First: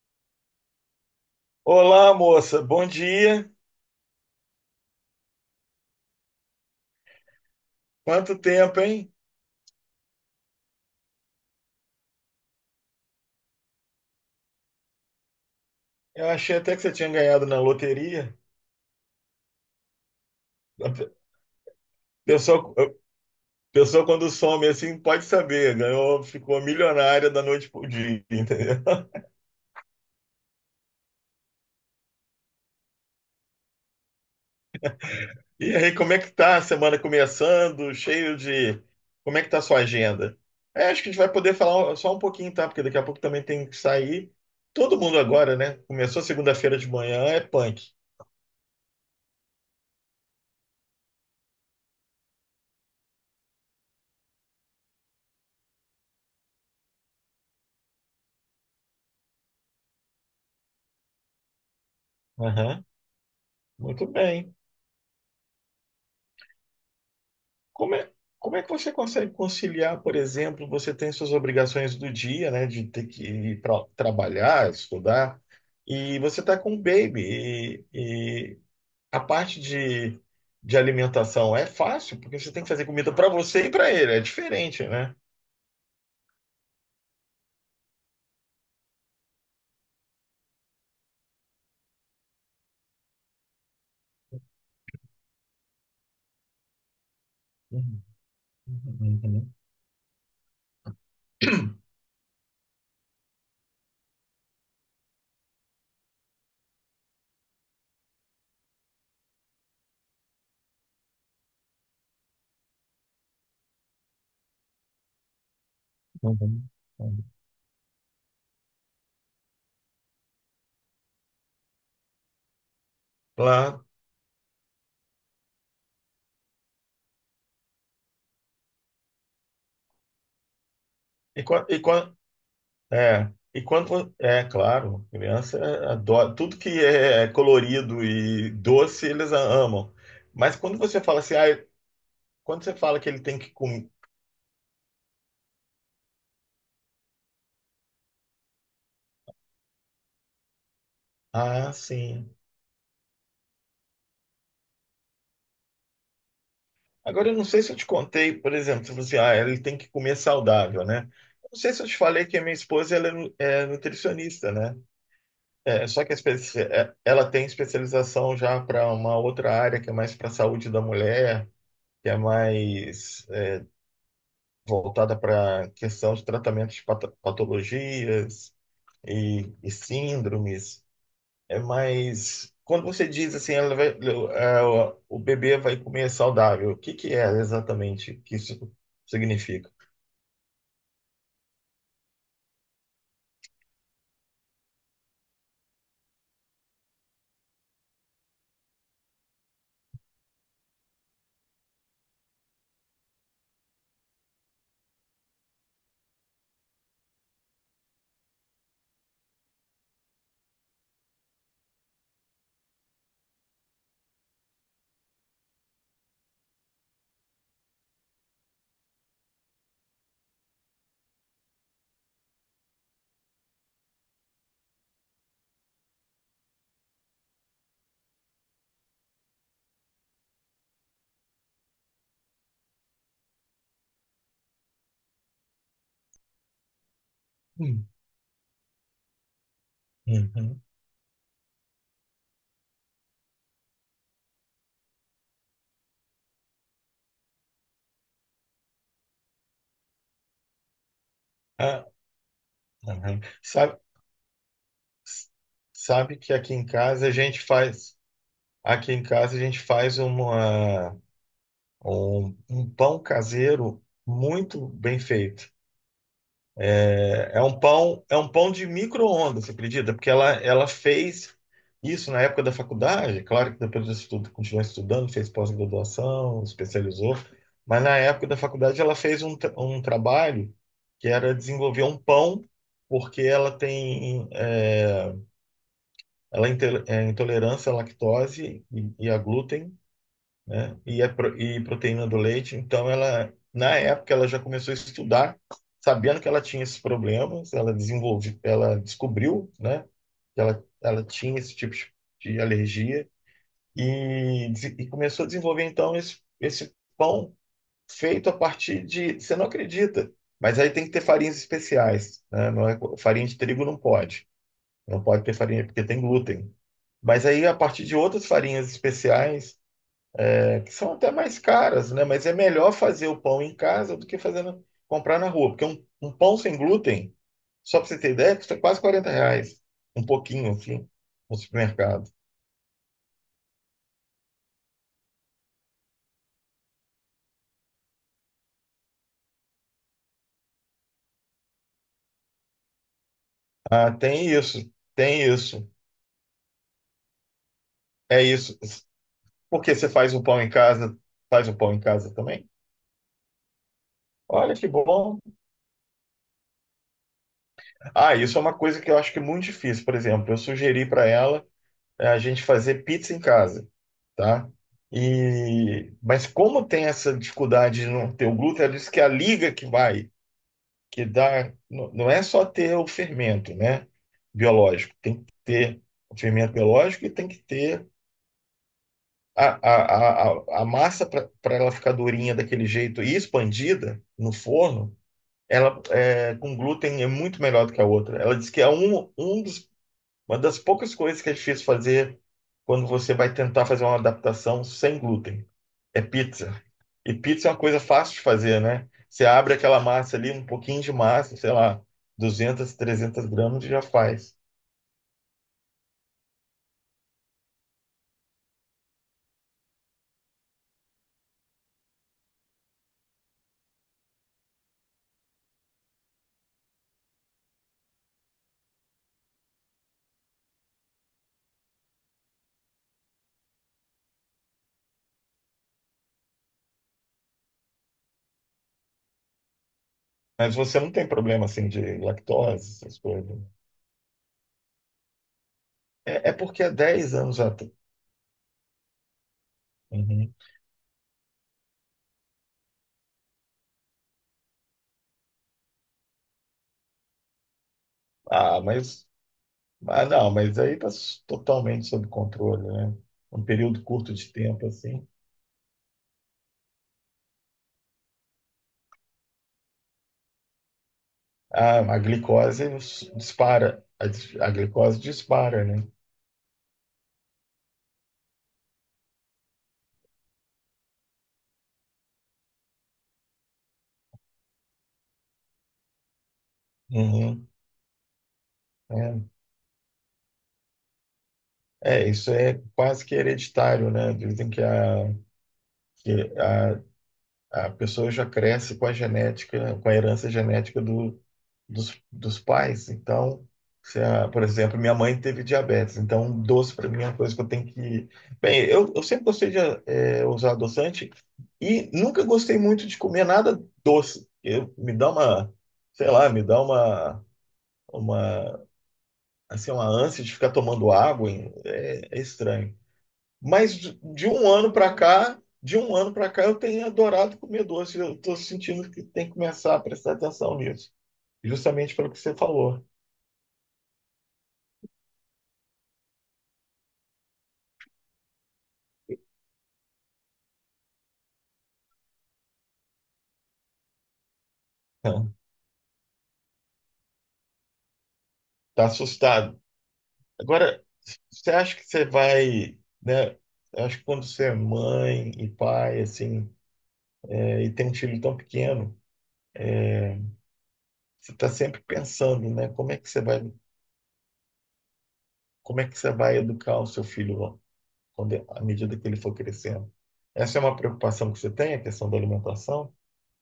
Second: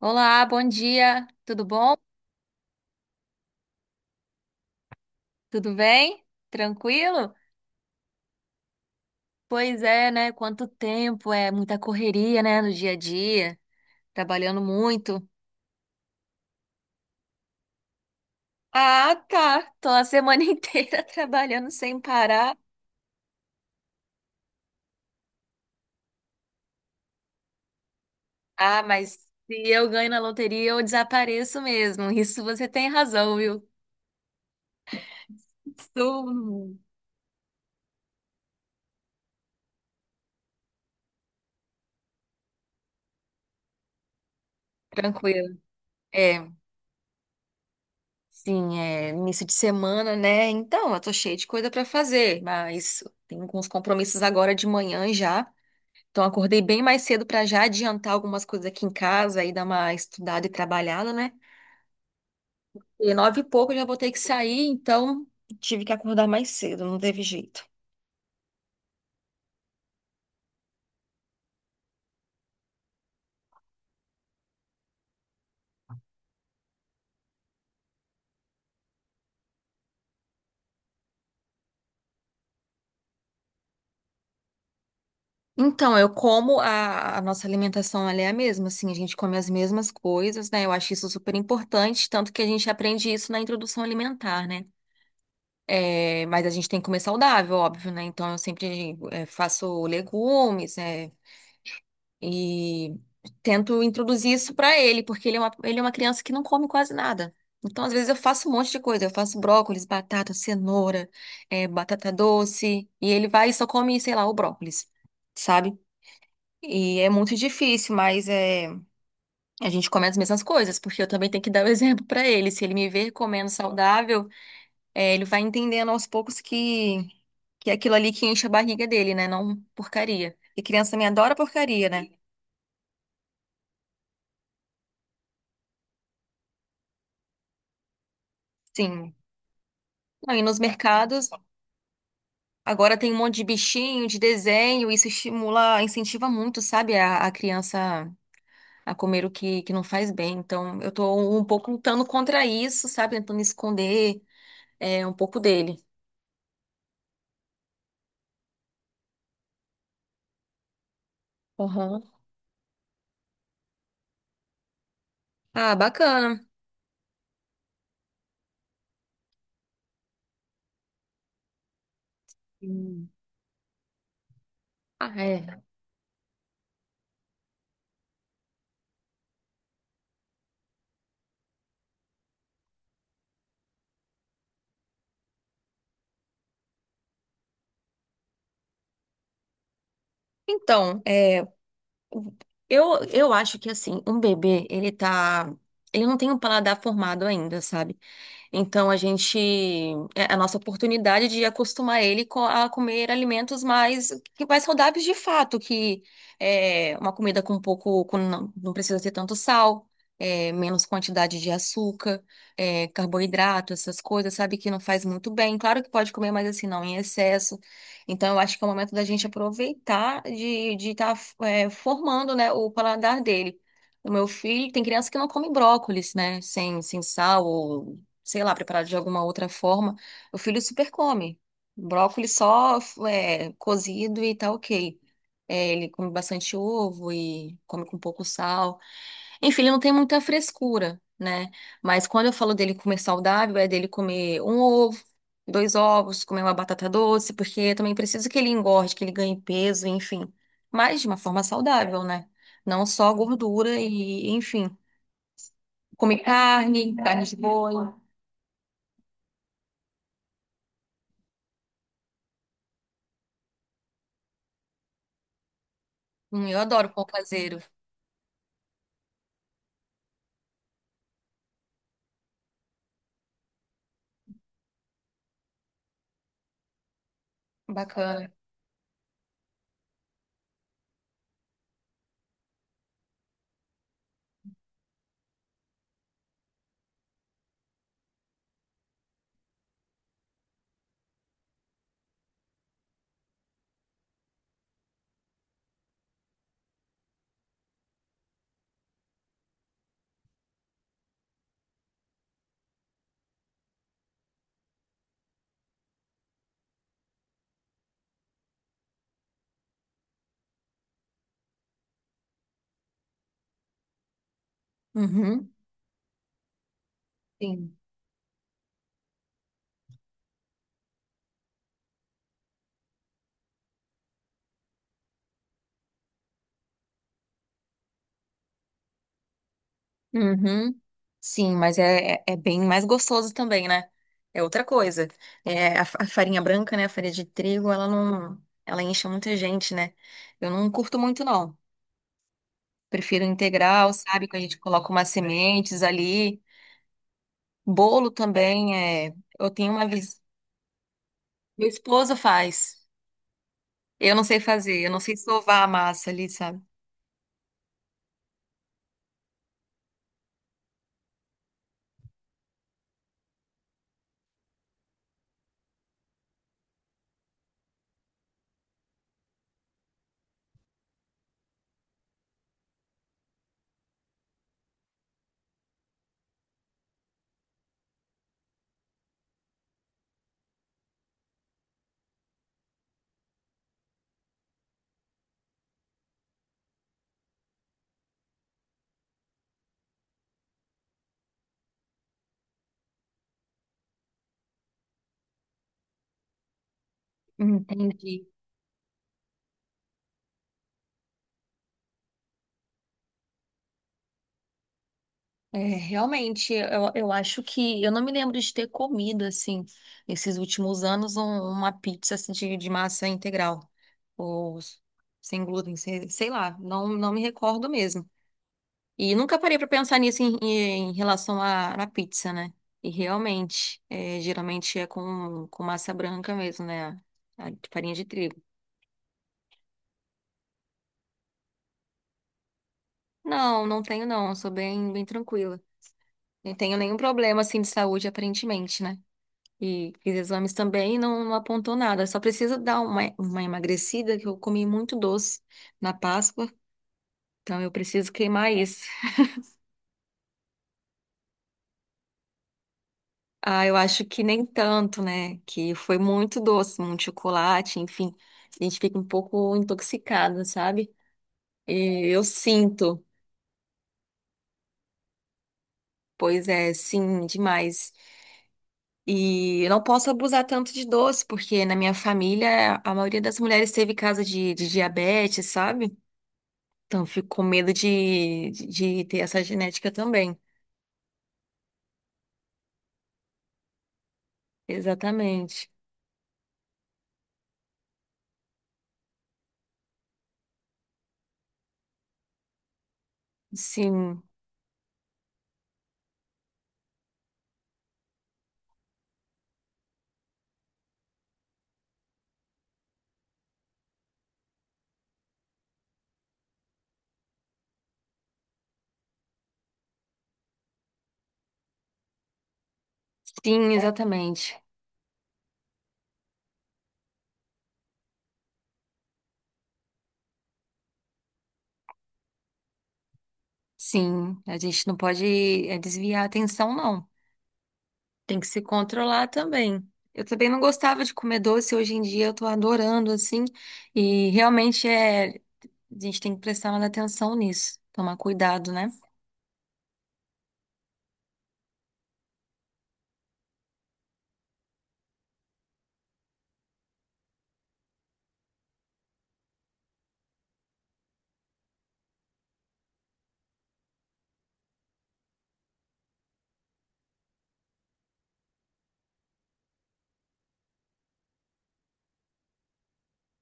Olá, bom dia. Tudo bom? Olá, moça, bom dia. Tudo bem? Tranquilo? Quanto tempo, hein? Pois é, né? Quanto tempo, é muita correria, né, no dia a dia, trabalhando muito. Eu achei até que você tinha ganhado na loteria. Ah, tá. Tô a semana A inteira pe- trabalhando sem parar. a pessoa quando some assim, pode saber, ganhou, ficou milionária da noite pro dia, entendeu? Ah, mas se eu ganho na loteria, eu desapareço mesmo. Isso você tem razão, viu? E aí, como é Estou que tá a semana começando? Cheio de. Como é que tá a sua agenda? É, acho que a gente vai poder falar só um pouquinho, tá? Porque daqui a pouco também tem que sair. Todo mundo agora, tranquilo. né? Começou É. segunda-feira de manhã, é punk. Sim, é início de semana, né? Então, eu tô cheia de coisa pra fazer, mas tenho alguns compromissos agora de manhã já. Então, acordei bem mais cedo para já adiantar algumas coisas aqui em casa e dar uma estudada e trabalhada, né? Aham. E nove e pouco eu já vou Muito ter que bem. sair, então tive que acordar mais cedo, não teve jeito. Como é, como é que você consegue conciliar, por exemplo, você tem suas obrigações do dia, né, de ter que ir para trabalhar, estudar, e você está com o baby, e a parte de alimentação é fácil, porque você tem que fazer comida para você e para ele, é diferente, né? Então, eu como a nossa alimentação, ela é a mesma, assim, a gente come as mesmas coisas, né? Eu acho isso super importante, tanto que a gente aprende isso na introdução alimentar, né? É, mas a gente tem que comer saudável, óbvio, Uhum, né? Então, eu sempre uhum, faço legumes, e tento introduzir isso pra ele, porque ele é uma criança que não come quase nada. Então, às vezes, eu faço um monte de coisa. Eu faço brócolis, batata, cenoura, batata doce. E ele vai e só come, sei lá, o brócolis, sabe? uhum, E é uhum. muito difícil, mas a gente come as mesmas coisas, porque eu também tenho que dar o exemplo pra ele. Se ele me ver comendo Claro. saudável, ele vai entendendo aos poucos que, é aquilo ali que enche a barriga dele, né? Não porcaria. E criança me adora E, qua- e, porcaria, né? qua- quando, é claro, criança adora, tudo que é colorido e doce Sim. eles amam. Não, e Mas nos quando você fala mercados, assim, quando você agora fala que tem um ele monte tem de que comer, bichinho, de desenho, isso estimula, incentiva muito, sabe, a criança a comer o que não faz bem. Então, eu tô um pouco ah, lutando sim. contra isso, sabe, tentando esconder um pouco dele. Agora eu não sei se eu te contei, por exemplo, você falou assim, ah, ele tem que comer saudável, né? Eu não sei se eu te Aham. falei que a minha esposa ela é nutricionista, né? Ah, É, só que bacana. Ela tem especialização já para uma outra área que é mais para a saúde da mulher, que é Hum. mais Ah, voltada é. para a questão de tratamentos de patologias e síndromes. É mais. Quando você diz assim, o bebê vai comer saudável, o que que é exatamente que isso significa? Então, eu acho que, assim, um bebê, ele tá. Ele não tem um paladar formado ainda, sabe? Então a gente é a nossa oportunidade de acostumar ele a comer alimentos mais que mais saudáveis de fato, que é uma comida com pouco, com não precisa ter tanto sal, menos quantidade de açúcar, carboidrato, essas coisas, sabe que não faz muito bem. Claro que pode comer, mas assim não em excesso. Então eu acho que é o momento da gente aproveitar de estar formando, né, o paladar dele. O meu filho tem criança que não come brócolis, né? Sem sal, sei lá, preparado de alguma outra forma, o filho super come. Brócolis só cozido e tá ok. É, ele come bastante ovo e come Hum, com pouco sal. Enfim, ele não tem muita uhum. frescura, né? Mas quando eu falo dele comer saudável, é dele comer um ovo, dois ovos, comer uma batata doce, porque eu também preciso que ele engorde, que ele ganhe peso, enfim. Mas de uma forma Ah, saudável, né? Não só uhum. gordura Sabe, e, enfim. sabe Comer que carne, carne de boi. Aqui em casa a gente faz um pão caseiro muito bem feito. Eu adoro pão É um caseiro. pão, é um pão de micro-ondas, você acredita? Porque ela fez isso na época da faculdade, claro que depois disso tudo continuou estudando, fez pós-graduação, especializou, mas na época Bacana. da faculdade ela fez um trabalho que era desenvolver um pão, porque ela é intolerância à lactose e a glúten, né? E proteína do leite. Então, ela, na época, ela já começou a estudar, sabendo que ela tinha esses problemas, ela desenvolve, ela descobriu, né, que ela tinha esse tipo de alergia e começou a desenvolver, então, esse pão feito a partir de, você não acredita, mas aí tem que ter farinhas especiais, né? Não é, farinha de trigo não pode, não pode ter Uhum. farinha porque tem glúten. Mas aí, a Sim. partir de outras farinhas especiais, que são até mais caras, né? Mas é melhor fazer o pão em casa do que fazer comprar na rua, porque um pão sem glúten, só para você ter ideia, custa quase 40 reais, um pouquinho Uhum. assim, no Sim, mas supermercado. é bem mais gostoso também, né? É outra coisa. É, a farinha branca, né? A farinha de trigo, ela não. Ela enche muita gente, né? Eu não curto muito, não. Prefiro Ah, integral, sabe? Que a gente coloca umas tem isso, sementes ali. Bolo é isso. também é. Eu tenho Porque uma você faz vez. o pão em casa, faz o Meu pão em casa esposo também? faz. Eu não sei Olha que fazer. Eu não sei bom. sovar a massa ali, sabe? Ah, isso é uma coisa que eu acho que é muito difícil. Por exemplo, eu sugeri para ela a gente fazer pizza em casa, tá? E, mas como tem essa dificuldade de não ter o glúten, ela diz que é a liga que vai, que dá, não é só ter o fermento, né, biológico, tem que ter o fermento biológico e tem que ter a, a, a massa para ela ficar durinha daquele jeito e expandida no forno. Ela é, com glúten é muito melhor do que a outra. Ela diz que é uma das poucas coisas que é difícil fazer quando você vai tentar fazer uma adaptação sem glúten. É pizza. E pizza é uma coisa Entendi. fácil de fazer, né? Você abre aquela massa ali, um pouquinho de massa, sei lá, 200, 300 gramas e já faz. É, realmente, eu acho que eu não me lembro de ter comido assim nesses últimos anos uma pizza assim, de massa integral ou sem glúten, sei lá, não me recordo mesmo. E nunca parei para pensar nisso em relação à pizza, né? E realmente, geralmente é com massa branca mesmo, né? A de farinha de trigo. Mas você não tem problema assim de lactose, essas coisas. Não, não tenho não, eu sou bem, bem tranquila. É Não porque há tenho nenhum dez problema anos assim de atrás. saúde aparentemente, né? E fiz Uhum. exames também e não apontou nada. Só precisa dar uma emagrecida, que eu comi muito doce na Páscoa, então eu preciso queimar Ah, isso. mas. Ah, não, mas aí está totalmente sob controle, né? Um Ah, eu período acho curto que de nem tempo, tanto, assim. né? Que foi muito doce, muito chocolate, enfim. A gente fica um pouco intoxicada, sabe? Ah, a E eu glicose sinto, nos dispara. A glicose dispara, né? pois é, sim, demais. E eu não posso abusar tanto de doce, porque na minha família a maioria das mulheres teve caso de diabetes, sabe? Então, fico com Uhum. medo de ter É. essa genética também. É, isso é quase que hereditário, né? Dizem que Exatamente. que a, a pessoa já cresce com a genética, com a herança genética dos pais. Então, se Sim, a, por exemplo, minha mãe teve diabetes, então um doce para mim é uma coisa que eu tenho que. Bem, eu sempre gostei de usar adoçante e nunca gostei muito de comer nada doce. Eu, me dá uma, sei lá, me dá uma, assim, uma ânsia de ficar tomando água, hein? É, é estranho. sim, Mas de um exatamente. ano para cá, de um ano para cá, eu tenho adorado comer doce. Eu estou sentindo que tem que começar a prestar atenção nisso, justamente pelo que você falou. Sim, a gente não pode desviar a atenção, não. Tem que se controlar também. Eu também não gostava de comer doce, hoje em dia eu tô adorando, assim, e realmente a gente tem que prestar mais atenção nisso, tomar cuidado, Tá né? assustado. Agora, você acha que você vai, né? Eu acho que quando você é mãe e pai, assim, né, e tem um filho tão pequeno, você está sempre pensando, né? Como é que você vai, como é que você vai educar o seu filho quando, à medida que ele for crescendo? Essa é uma preocupação que você tem, a questão da alimentação?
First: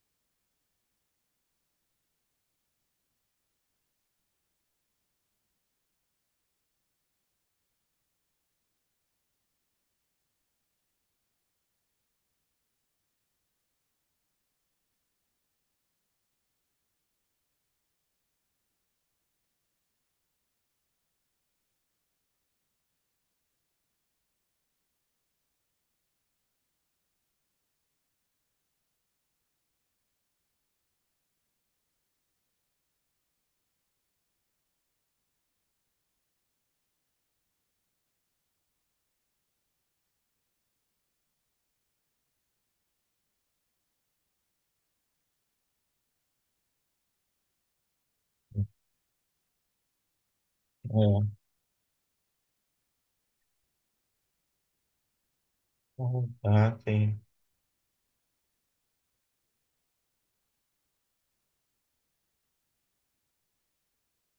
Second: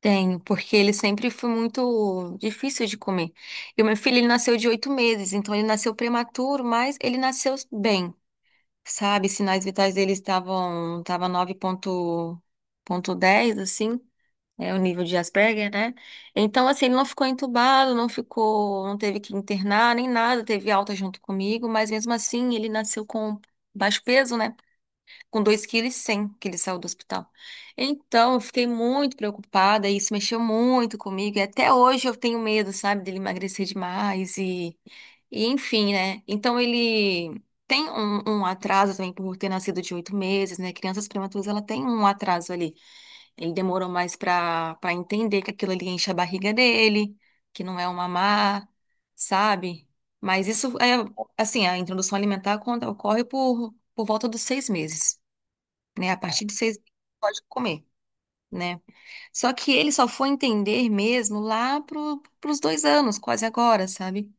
Tenho, porque ele sempre foi muito difícil de comer. E o meu filho, ele nasceu de 8 meses, então ele nasceu prematuro, mas ele nasceu bem. Sabe? Sinais vitais deles estava dez assim, é o nível de Asperger, né? Então, assim, ele não ficou entubado, não ficou, não teve que internar nem nada, teve alta junto comigo, mas mesmo assim ele nasceu com baixo peso, né? Com 2,1 kg que ele saiu do hospital. Então, eu fiquei muito preocupada, e isso mexeu muito comigo, e até hoje eu tenho medo, sabe, dele emagrecer demais e enfim, né? Então, ele tem um atraso também por ter nascido de 8 meses, né? Crianças prematuras, ela tem um atraso ali. Ele demorou mais para entender que aquilo ali enche a barriga dele, que não é um mamar, sabe? Mas isso é, É. assim, a introdução alimentar quando ocorre por volta dos 6 meses, né? A Uhum. partir de Ah, seis sim. pode comer, né? Só que ele só foi entender mesmo lá pros 2 anos, quase agora, sabe?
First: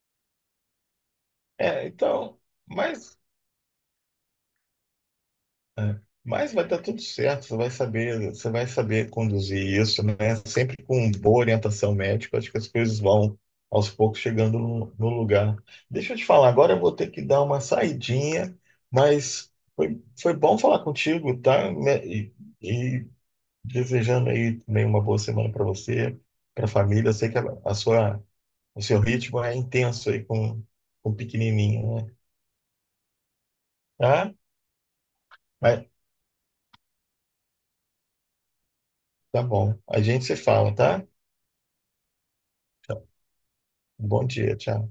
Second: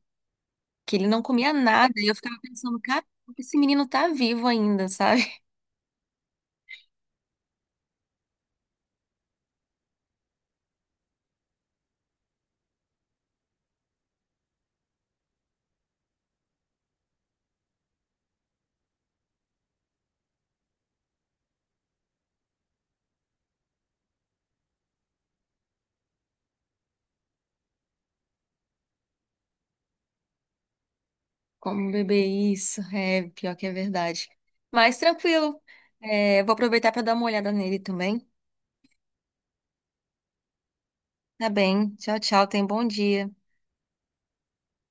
Que ele não comia É, nada. E eu ficava então, pensando, cara, mas, esse menino tá vivo ainda, sabe? mas vai dar tudo certo, você vai saber conduzir isso, né? Sempre com boa orientação médica, acho que as coisas vão aos poucos chegando no, no lugar. Deixa eu te falar, agora eu vou ter que dar uma saidinha, mas foi, foi bom falar contigo, tá? E desejando aí também uma boa semana para você, para a família. Eu sei que o seu ritmo é intenso aí com o Como pequenininho, né? beber isso? É, pior que é verdade. Tá? Mas tranquilo. Mas É, vou aproveitar para dar uma olhada nele também. tá bom. A gente se fala, tá? Tá bem. Tchau, tchau. Tenha um bom Tchau. dia. Bom dia, tchau.